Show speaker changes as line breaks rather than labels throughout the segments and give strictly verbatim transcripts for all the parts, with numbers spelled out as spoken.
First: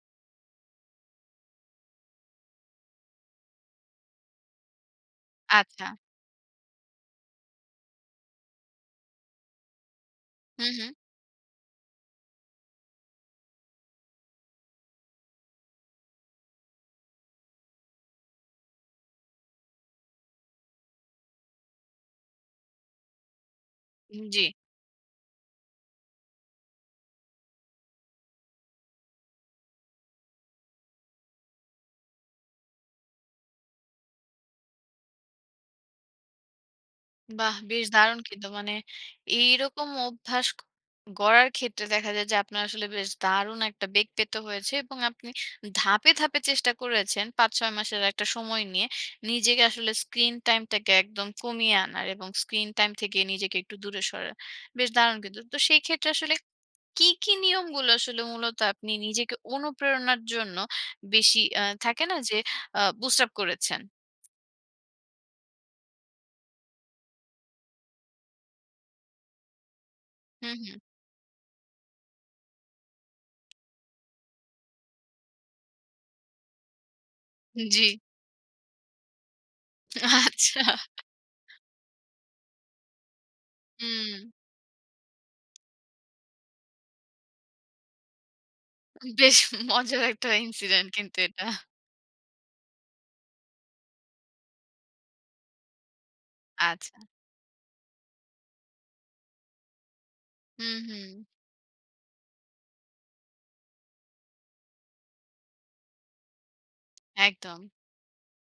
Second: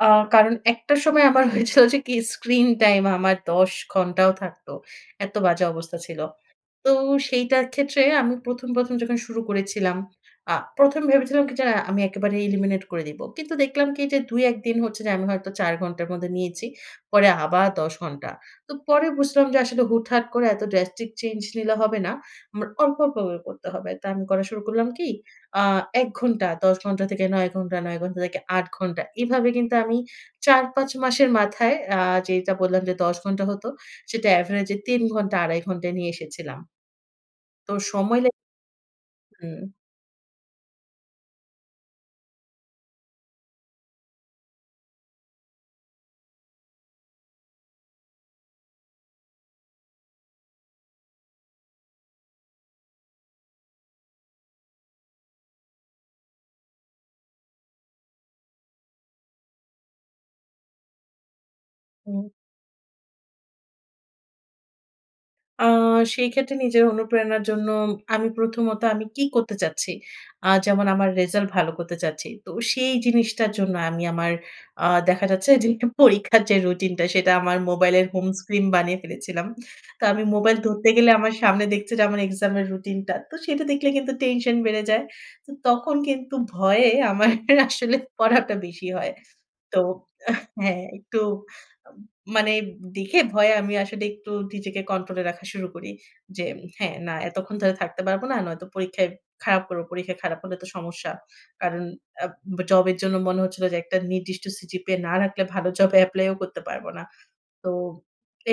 আ কারণ একটা সময় আমার হয়েছিল যে কি? স্ক্রিন টাইম আমার দশ ঘণ্টাও থাকতো, এত্ত বাজে
আচ্ছা।
অবস্থা ছিল। তো সেইটার ক্ষেত্রে আমি প্রথম, প্রথম যখন শুরু করেছিলাম আ
হুম, হুম।
প্রথম ভেবেছিলাম কি? যে আ আমি একেবারে এলিমিনেট করে দিবো। কিন্তু দেখলাম কি এই যে দুই-এক দিন হচ্ছে যে আমি হয়তো চার ঘন্টার মধ্যে নিয়েছি। পরে আবার দশ ঘন্টা। তো পরে বুঝলাম যে, আসলে হুটহাট করে এত ড্রাস্টিক চেঞ্জ নিলে হবে না। উম অল্প, অল্প করে করতে হবে। তো
উম
আমি করা
জী।
শুরু করলাম কি? আ এক ঘণ্টা, দশ ঘন্টা থেকে নয় ঘণ্টা, নয় ঘন্টা থেকে আট ঘণ্টা। এভাবে কিন্তু আমি চার-পাঁচ মাসের মাথায় আ যেটা বললাম যে দশ ঘন্টা হতো সেটা এভারেজ এ তিন ঘন্টা আড়াই ঘন্টায় নিয়ে এসেছিলাম।
বাহ!
তো
বেশ দারুণ
সময় লে
কিন্তু মানে
হুম।
এইরকম অভ্যাস ক গড়ার ক্ষেত্রে, দেখা যায় যে, আপনার আসলে বেশ দারুণ একটা বেগ পেতে হয়েছে। এবং আপনি ধাপে, ধাপে চেষ্টা করেছেন পাঁচ-ছয় মাসের একটা সময় নিয়ে নিজেকে আসলে স্ক্রিন টাইম টাকে একদম কমিয়ে আনার, এবং স্ক্রিন টাইম থেকে নিজেকে একটু দূরে সরার। বেশ দারুণ কিন্তু। তো সেই ক্ষেত্রে আসলে কী, কী নিয়মগুলো আসলে মূলত আপনি নিজেকে অনুপ্রেরণার জন্য বেশি আ থাকে না,
হুম।
যে আ বুস্ট আপ করেছেন?
আ সেই ক্ষেত্রে নিজের অনুপ্রেরণার জন্য, আমি প্রথমত আমি কী করতে চাচ্ছি? আ
হুম, হুম।
যেমন আমার রিজাল্ট ভালো করতে চাচ্ছি। তো সেই জিনিসটার জন্য আমি আমার আ দেখা যাচ্ছে যে পরীক্ষার যে, রুটিনটা সেটা আমার
উ জী।
মোবাইলের হোম স্ক্রিন বানিয়ে ফেলেছিলাম। তো আমি মোবাইল
আচ্ছা।
ধরতে গেলে আমার সামনে দেখছে যে আমার এক্সামের রুটিন টা। তো সেটা দেখলে কিন্তু
হুম।
টেনশন বেড়ে যায়। তো তখন কিন্তু ভয়ে আমার আসলে পড়াটা বেশি হয়।
বেশ
তো
মজার একটা
এহ হ্যাঁ,
ইনসিডেন্ট কিন্তু
একতু
এটা।
উম মানে দেখে ভয়ে আমি আসলে একটু নিজেকে কন্ট্রোল এ রাখা শুরু করি। যে হ্যাঁ,
আচ্ছা।
না এতক্ষণ ধরে থাকতে পারব না। নয়তো পরীক্ষায় খারাপ করব। পরীক্ষায় খারাপ হলে তো
হুম,
সমস্যা।
হুম।
কারণ আব জবের জন্য মনে হচ্ছিল যে, একটা নির্দিষ্ট সিজিপিএ না রাখলে ভালো জবে এপ্লাই ও করতে পারব না।
একদম।
তো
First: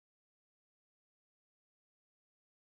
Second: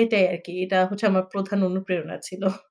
এটাই আরকি। এটা হচ্ছে আমার প্রধান অনুপ্রেরণা ছিল।